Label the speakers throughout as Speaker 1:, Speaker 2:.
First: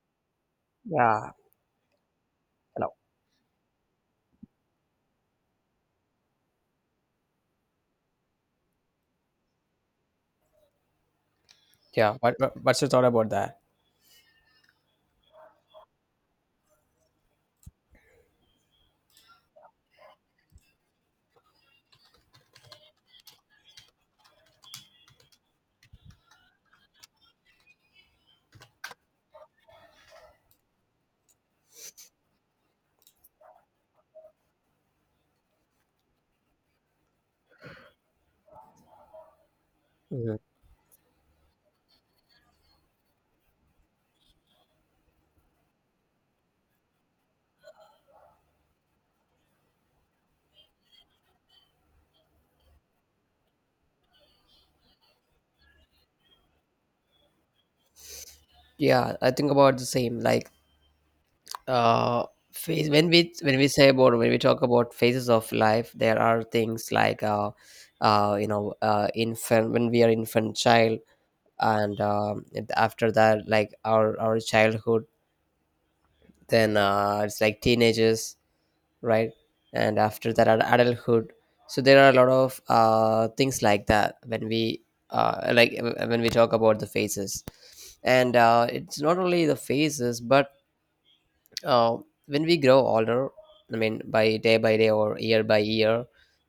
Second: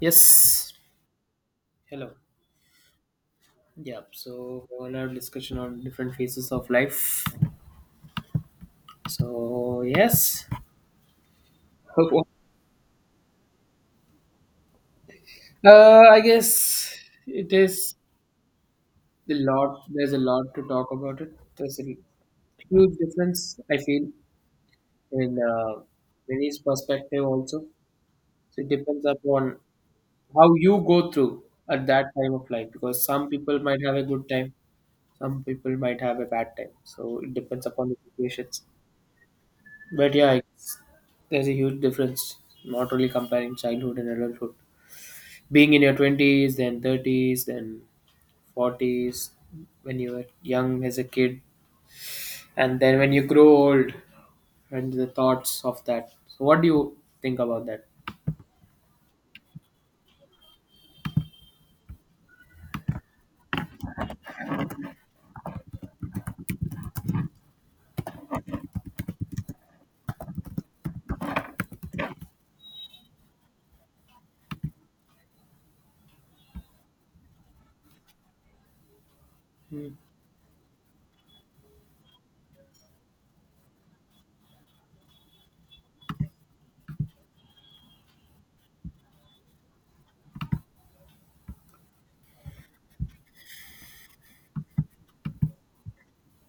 Speaker 1: Yes.
Speaker 2: Yeah.
Speaker 1: Hello.
Speaker 2: Hello.
Speaker 1: Yeah. So we will have discussion on different phases of life. So yes.
Speaker 2: Yeah,
Speaker 1: Okay.
Speaker 2: what, what's your thought about that?
Speaker 1: I guess it is a lot. There's a lot to talk about it. There's a huge difference I feel in Vinny's perspective also. So it depends upon how you go through at that time of life because some people might have a good time, some people might have a bad time. So it depends upon the situations. But yeah,
Speaker 2: Mhm.
Speaker 1: it's, there's a huge difference. Not only comparing childhood and adulthood. Being in your twenties, then thirties, then forties, when you were young as a kid, and then when you grow old, and the thoughts of that. So, what do you think about that?
Speaker 2: Yeah, I think about the same. Like uh, phase when we talk about phases of life, there are things like infant when we are infant child, and after that, like our childhood. Then it's like teenagers, right?
Speaker 1: Hmm.
Speaker 2: And after that, adulthood. So there are a lot of things like that when we like when we talk about the phases, and it's not only the phases, but uh, when we grow older, I mean, by day or year by year,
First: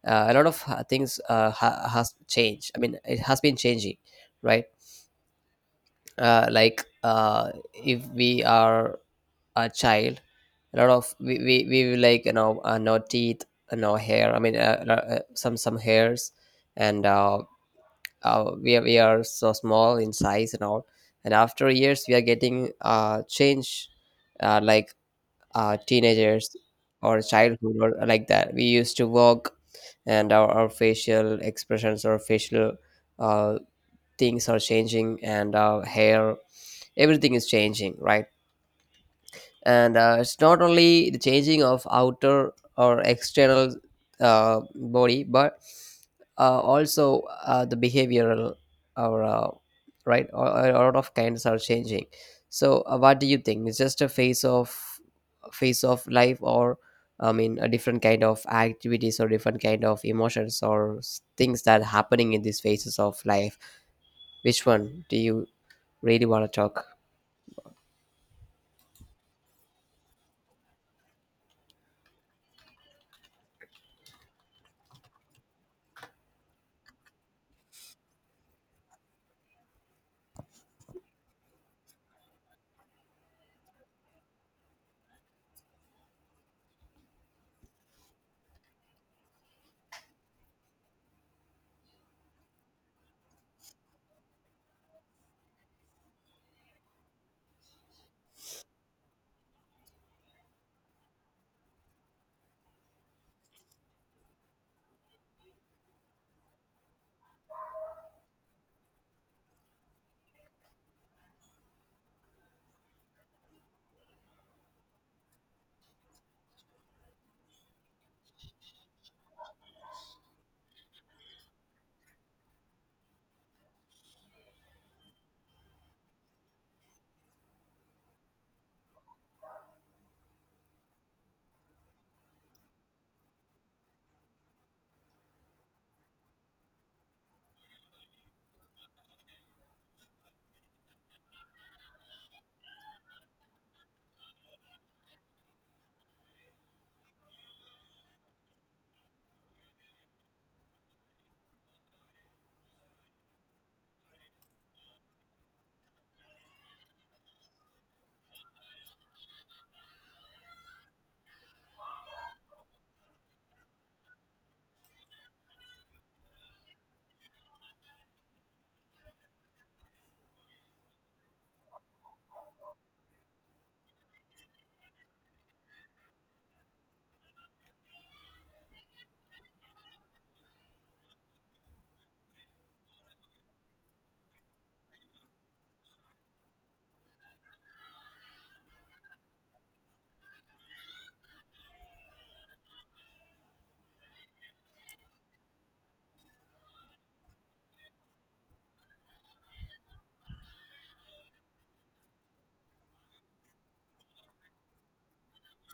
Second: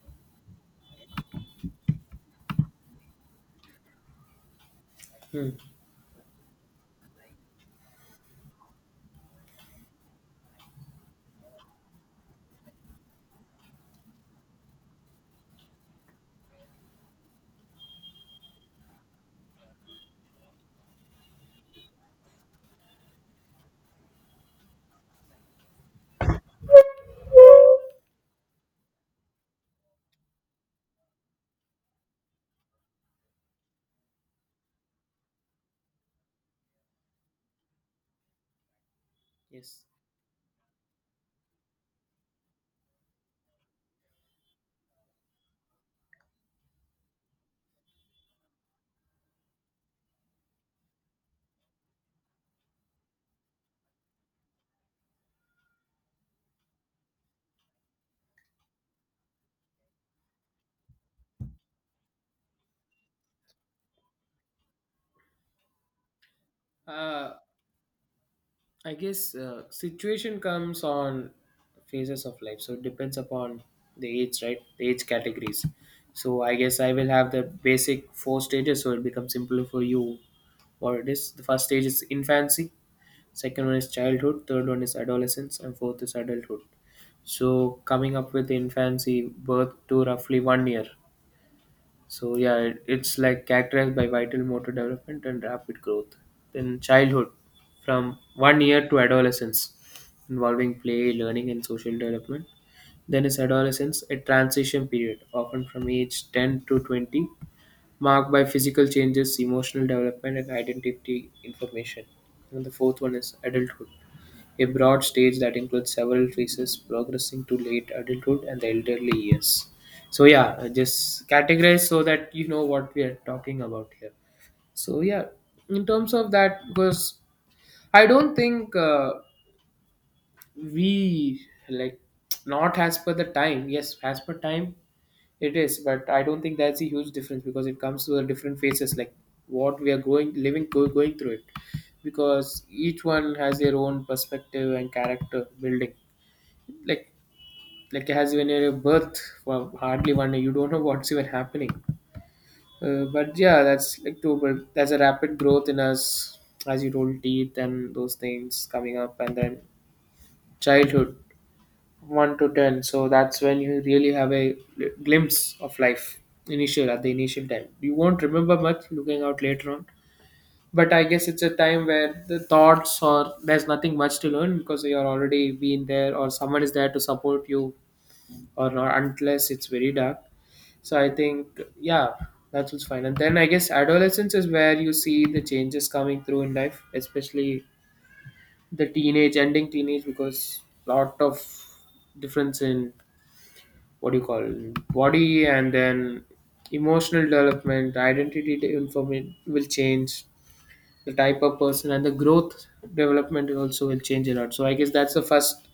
Speaker 2: a lot of things has changed. I mean, it has been changing, right?
Speaker 1: Hmm.
Speaker 2: Like if we are a child, a lot of we will, like, you know, no teeth, no hair, I mean, some hairs, and we are, we are so small in size and all. And after years we are getting change, like teenagers or childhood or like that. We used to walk, and our facial expressions or facial uh, things are changing, and our hair, everything is changing, right?
Speaker 1: Yes.
Speaker 2: And it's not only the changing of outer or external body, but also the behavioral or right, a lot of kinds are changing. So what do you think? It's just a phase of life, or I mean a different kind of activities or different kind of emotions or things that are happening in these phases of life, which one do you really want to talk?
Speaker 1: Uh, I guess situation comes on phases of life, so it depends upon the age, right? The age categories. So I guess I will have the basic four stages, so it becomes simpler for you. What it is? The first stage is infancy, second one is childhood, third one is adolescence, and fourth is adulthood. So coming up with infancy birth to roughly 1 year. So yeah, it's like characterized by vital motor development and rapid growth. Then childhood, from 1 year to adolescence, involving play, learning, and social development. Then is adolescence, a transition period, often from age 10 to 20, marked by physical changes, emotional development, and identity information. And the fourth one is adulthood, a broad stage that includes several phases progressing to late adulthood and the elderly years. So yeah, just categorize so that you know what we are talking about here. So yeah, in terms of that, because I don't think we like not as per the time. Yes, as per time it is, but I don't think that's a huge difference because it comes to the different phases, like what we are going through it, because each one has their own perspective and character building, like like as when you're a birth for hardly 1 day you don't know what's even happening, but yeah that's like too, but there's a rapid growth in us, as you told teeth and those things coming up, and then childhood 1 to 10, so that's when you really have a glimpse of life. Initial at the initial time you won't remember much looking out later on, but I guess it's a time where the thoughts or there's nothing much to learn because you're already been there or someone is there to support you, or not unless it's very dark. So I think yeah, that was fine. And then I guess adolescence is where you see the changes coming through in life, especially the teenage, because lot of difference in what do you call body and then emotional development, identity information will change. The type of person and the growth development also will change a lot. So I guess that's the first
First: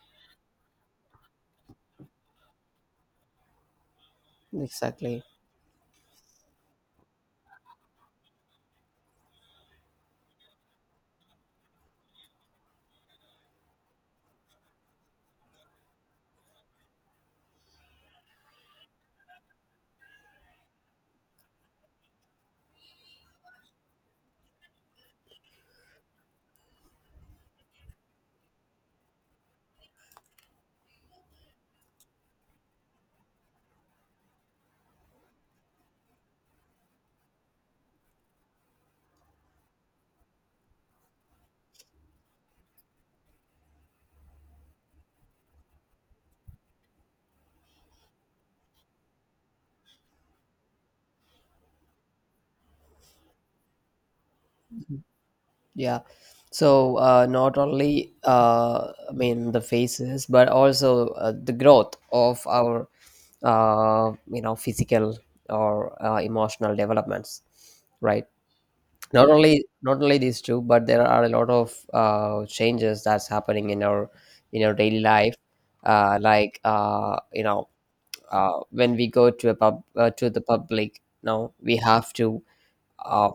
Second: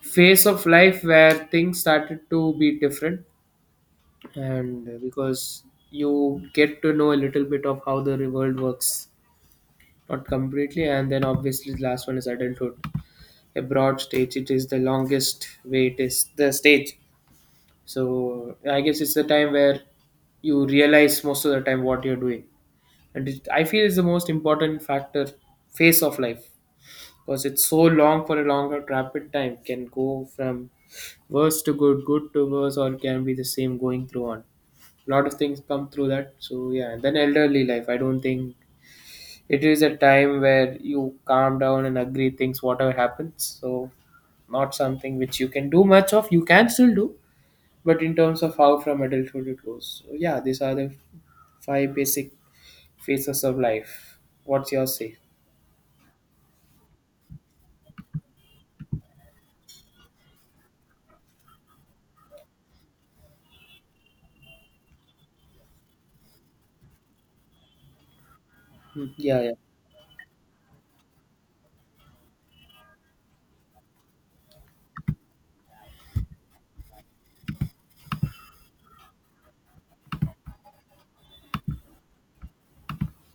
Speaker 1: phase of life where things started to be different, and
Speaker 2: Exactly.
Speaker 1: because you get to know a little bit of how the world works, not completely, and then obviously the last one is adulthood, a broad stage it is, the longest way it is the stage. So I guess it's the time where you realize most of the time what you're doing, and it, I feel it's the most important factor phase of life, because it's so long for a longer rapid time, can go from worse to good, good to worse, or it can be the same going through on. A lot of things come through that. So yeah, and then elderly life. I don't think it is a time where you calm down and agree things whatever happens. So not something which you can do much of. You can still do, but in terms of how from adulthood it goes. So yeah, these are the five basic phases of life. What's your say?
Speaker 2: Yeah. So not only I mean the faces, but also the growth of our you know, physical or emotional developments, right?
Speaker 1: Hmm.
Speaker 2: Not
Speaker 1: Yeah, yeah.
Speaker 2: only not only these two, but there are a lot of changes that's happening in our, in our daily life. Like you know, when we go to a pub to the public, now we have to, uh,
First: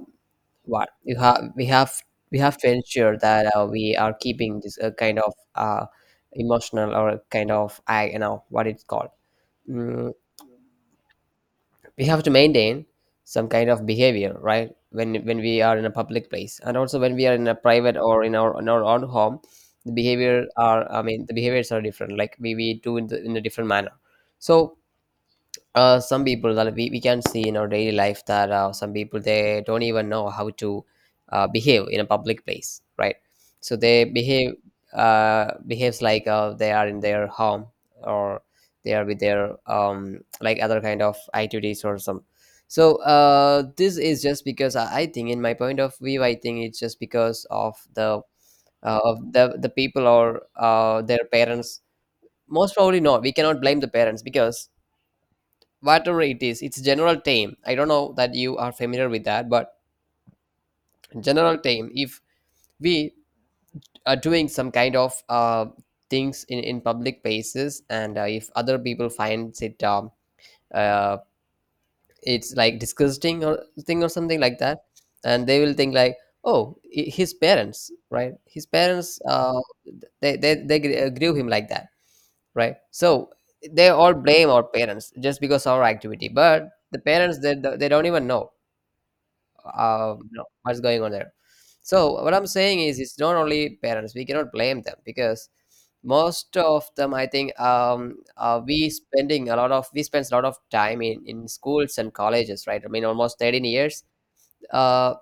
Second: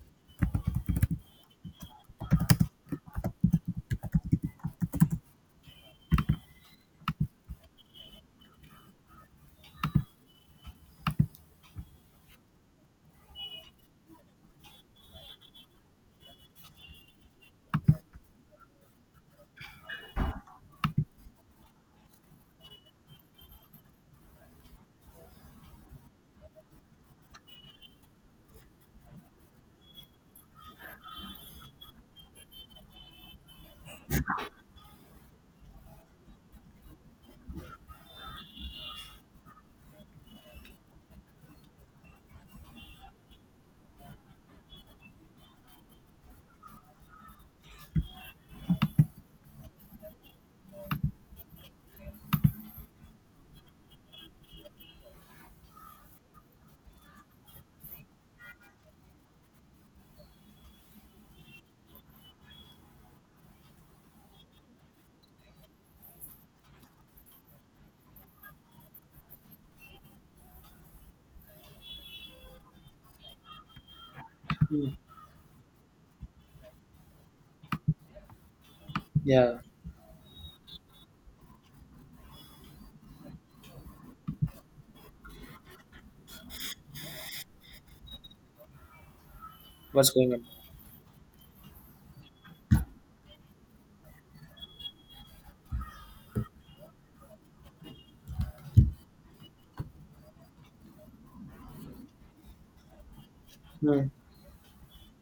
Speaker 2: what you have, we have, we have to ensure that we are keeping this kind of emotional, or kind of, I, you know what it's called, mm, we have to maintain some kind of behavior, right? When we are in a public place, and also when we are in a private or in our own home, the behavior are, I mean the behaviors are different, like we do in, the, in a different manner. So some people that we can see in our daily life, that some people, they don't even know how to behave in a public place, right? So they behave, behaves like they are in their home, or they are with their like other kind of activities or some. So this is just because I think, in my point of view, I think it's just because of the of the people or their parents. Most probably not, we cannot blame the parents, because whatever it is, it's general time, I don't know that you are familiar with that, but general time, if we are doing some kind of things in public places, and if other people finds it, uh, it's like disgusting, or thing, or something like that,
Speaker 1: Hmm.
Speaker 2: and they will think like, oh, his parents, right, his parents,
Speaker 1: Yeah.
Speaker 2: they grew him like that, right? So they all blame our parents just because of our activity, but the parents, they don't even know,
Speaker 1: What's going on?
Speaker 2: No, what's going on there. So what I'm saying is, it's not only parents, we cannot blame them, because most of them, I think, we spending a lot of, we spend a lot of time in schools and colleges, right? I mean, almost 13
Speaker 1: Hmm.
Speaker 2: years. Uh,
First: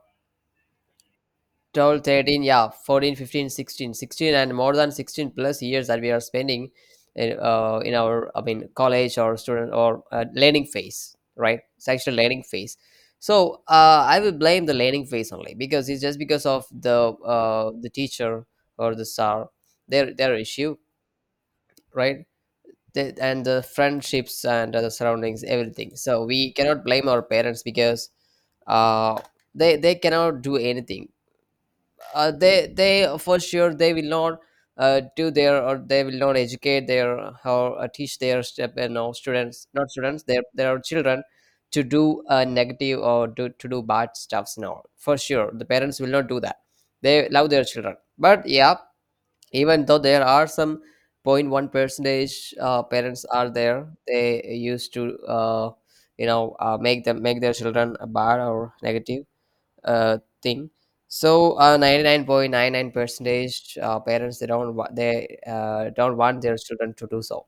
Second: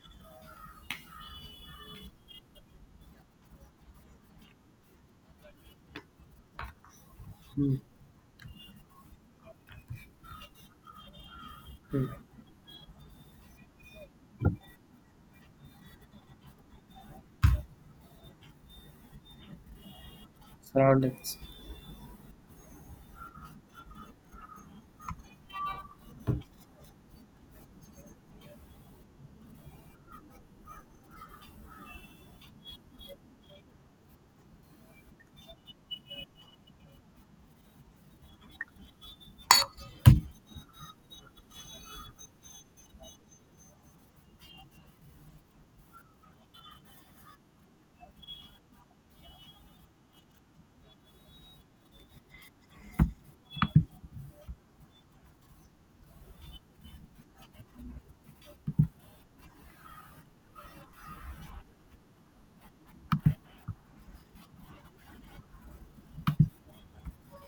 Speaker 2: 12, 13, yeah, 14, 15, 16, 16, and more than 16 plus years that we are spending
Speaker 1: Hmm.
Speaker 2: in our, I mean college or student or learning phase, right? It's
Speaker 1: Hmm.
Speaker 2: actually learning phase. So I will blame the learning phase only, because it's just because of the teacher or the star, their issue,
Speaker 1: Surroundings.
Speaker 2: right? The, and the friendships and the surroundings, everything. So we cannot blame our parents, because uh, they cannot do anything. They for sure they will not do their, or they will not educate their or teach their step, you know, students, not students, their children, to do negative, or do, to do bad stuffs. No, for sure the parents will not do that. They love their children. But yeah, even though there are some 0.1% parents are there, they used to uh, make them, make their children bad or negative thing. So 99.99% parents, they don't want their children to do so.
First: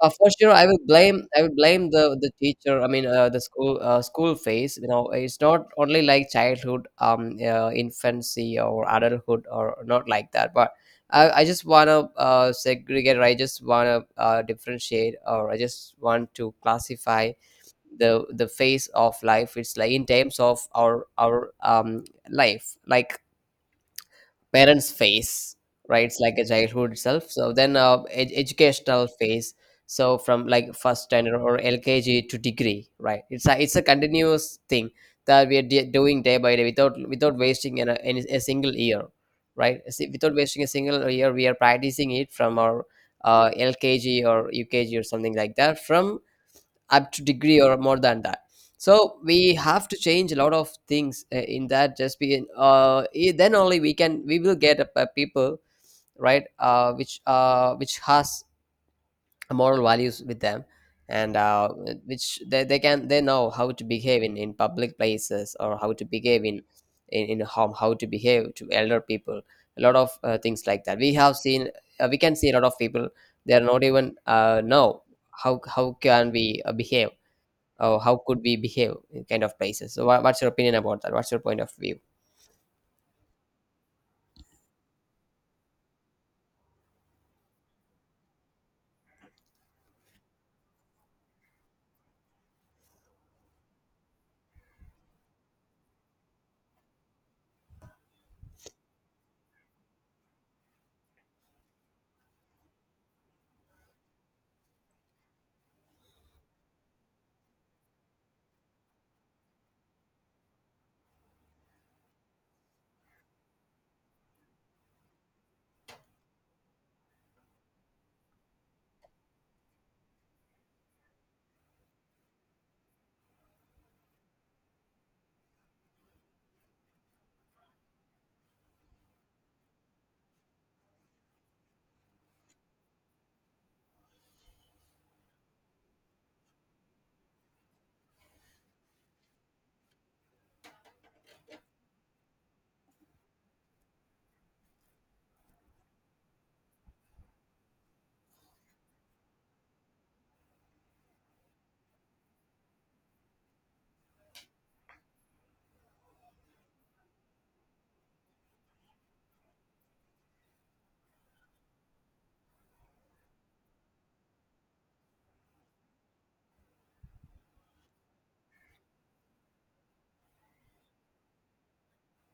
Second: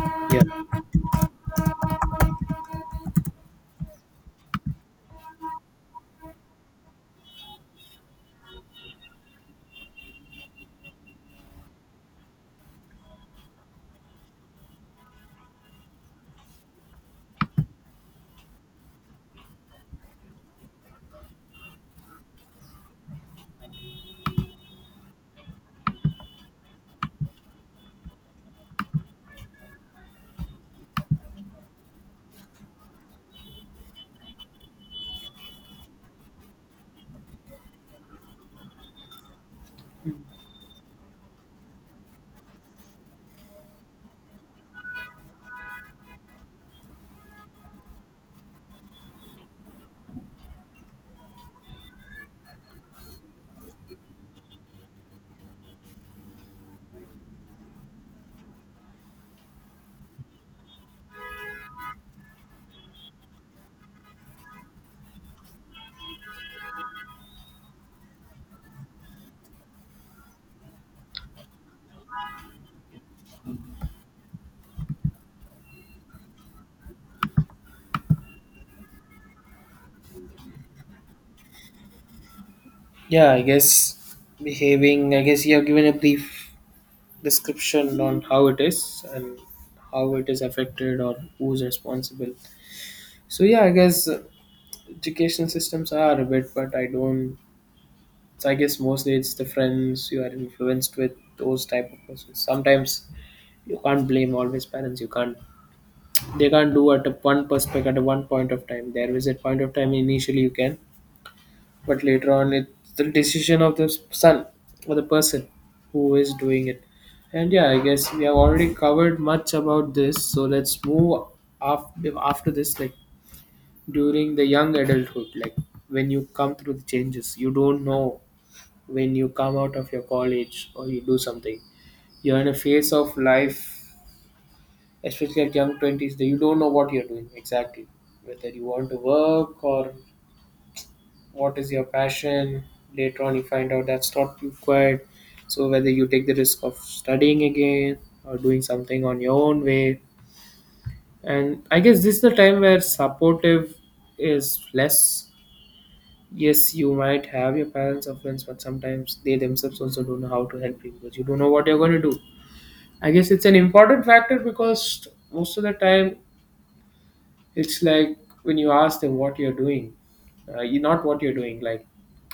Speaker 2: For
Speaker 1: Yeah,
Speaker 2: sure, I will blame the teacher. I mean the school, school phase. You know, it's not only like childhood, infancy or adulthood or not like that. But I just wanna segregate, or I just wanna differentiate, or I just want to classify the phase of life. It's like, in terms of our life, like parents phase, right, it's like a childhood itself. So then educational phase. So from like first standard or LKG to degree, right, it's a, it's a continuous thing that we are doing day by day, without wasting an, any a single year, right? See, without wasting a single year, we are practicing it from our LKG or UKG or something like that, from up to degree or more than that. So we have to change a lot of things in that, just be then only we can, we will get a people, right, which has moral values with them, and which they can, they know how to behave in public places, or how to behave in, in home, how to behave to elder people. A lot of things like that we have seen. We can see a lot of people, they are not even know how can we behave, oh how could we behave kind of places. So what's your opinion about that? What's your point of view?
Speaker 1: yeah. I guess behaving. I guess you have given a brief description on how it is and how it is affected or who's responsible. So yeah, I guess education systems are a bit, but I don't. So I guess mostly it's the friends, you are influenced with those type of persons sometimes. You can't blame always parents, you can't. They can't do at a one perspective at a one point of time. There is a point of time initially you can, but later on it's the decision of the son or the person who is doing it. And yeah, I guess we have already covered much about this, so let's move. After this, like during the young adulthood, like when you come through the changes you don't know, when you come out of your college or you do something, you're in a phase of life, especially at young 20s, that you don't know what you're doing exactly, whether you want to work or what is your passion. Later on you find out that's not required. So whether you take the risk of studying again or doing something on your own way. And I guess this is the time where supportive is less. Yes, you might have your parents or friends, but sometimes they themselves also don't know how to help you because you don't know what you're going to do. I guess it's an important factor because most of the time it's like when you ask them what you're doing, you not what you're doing. Like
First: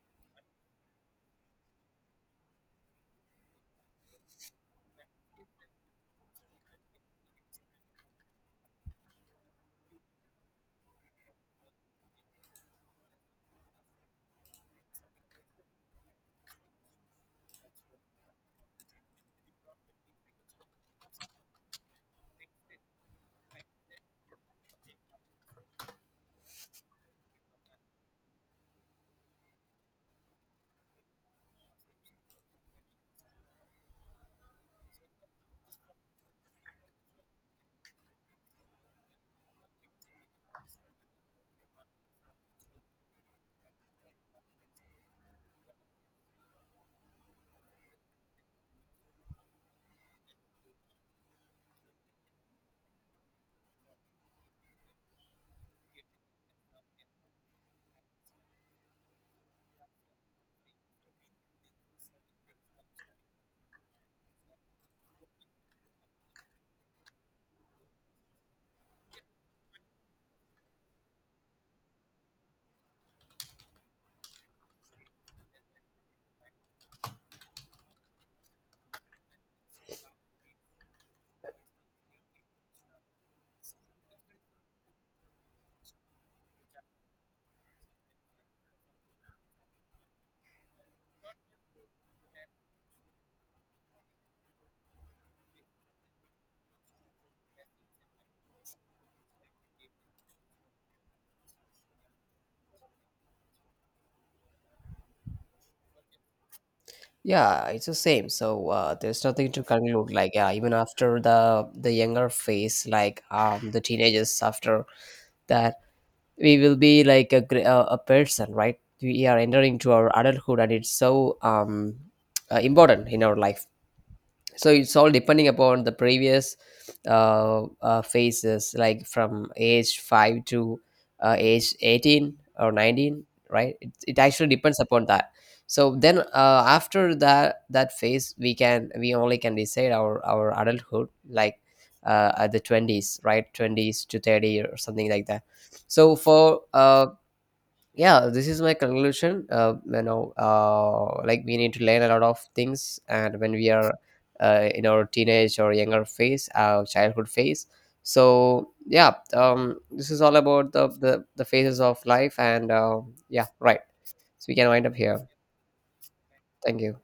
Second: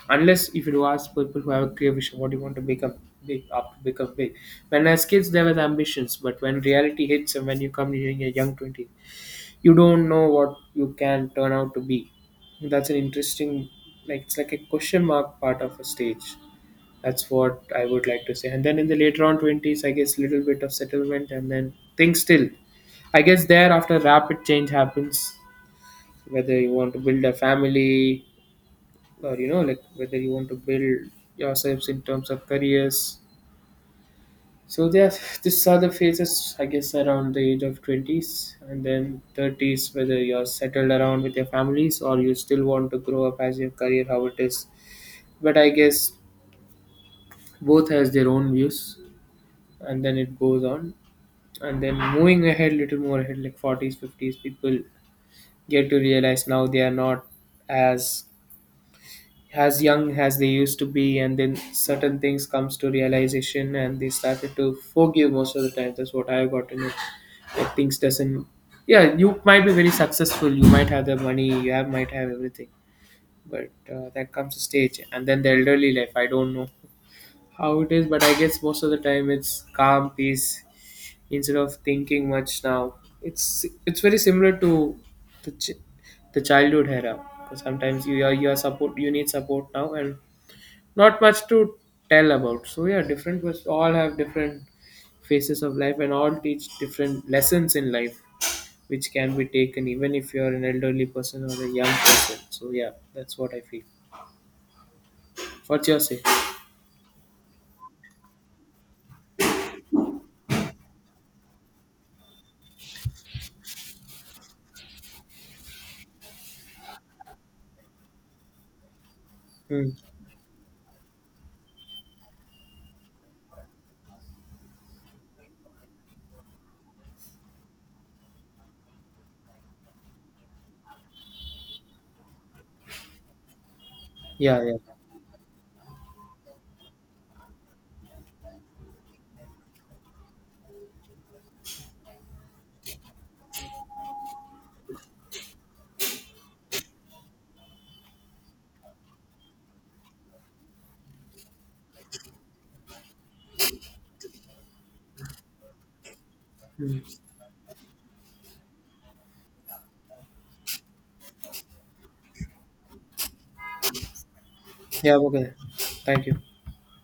Speaker 1: unless if you ask people who have a clear vision, what do you want to become, big up become big. When as kids there were ambitions, but when reality hits and when you come during your young twenties, you don't know what you can turn out to be. That's an interesting, like it's like a question mark part of a stage. That's what I would like to say. And then in the later on twenties, I guess little bit of settlement and then things still. I guess there after rapid change happens, whether you want to build a family or you know like whether you want to build yourselves in terms of careers, so there. These are the phases I guess around the age of 20s, and then 30s, whether you're settled around with your families or you still want to grow up as your career, how it is. But I guess both has their own views, and then it goes on. And then moving ahead, little more ahead, like 40s 50s, people get to realize now they are not as as young as they used to be, and then certain things comes to realization and they started to forgive most of the time, that's what I've gotten it. Like things doesn't, yeah, you might be very successful, you might have the money, you have might have everything, but that comes a stage. And then the elderly life, I don't know how it is, but I guess most of the time it's calm peace, instead of thinking much now. It's very similar to the, the childhood era, because sometimes you are support, you need support now, and not much to tell about. So yeah, different was all have different phases of life and all teach different lessons in life, which can be taken even if you're an elderly person or a young person. So yeah, that's what I feel. What's your say?
Speaker 2: Yeah, it's the same. So there's nothing to conclude, like, yeah, even after the younger phase, like the teenagers, after that we will be like a a person, right? We are entering
Speaker 1: Hmm.
Speaker 2: to our adulthood, and it's so important in our life. So it's all depending upon the previous phases, like from age 5 to age 18 or 19, right? It actually
Speaker 1: Yeah, yeah.
Speaker 2: depends upon that. So then after that, that phase, we can, we only can decide our adulthood, like at the 20s, right, 20s to 30 or something like that. So for yeah, this is my conclusion. Like, we need to learn a lot of things, and when we are in our teenage or younger phase, our childhood phase. So yeah, this is all about the phases of life. And yeah, right, so we can wind up
Speaker 1: Yeah,
Speaker 2: here.
Speaker 1: okay. Thank you.
Speaker 2: Thank you.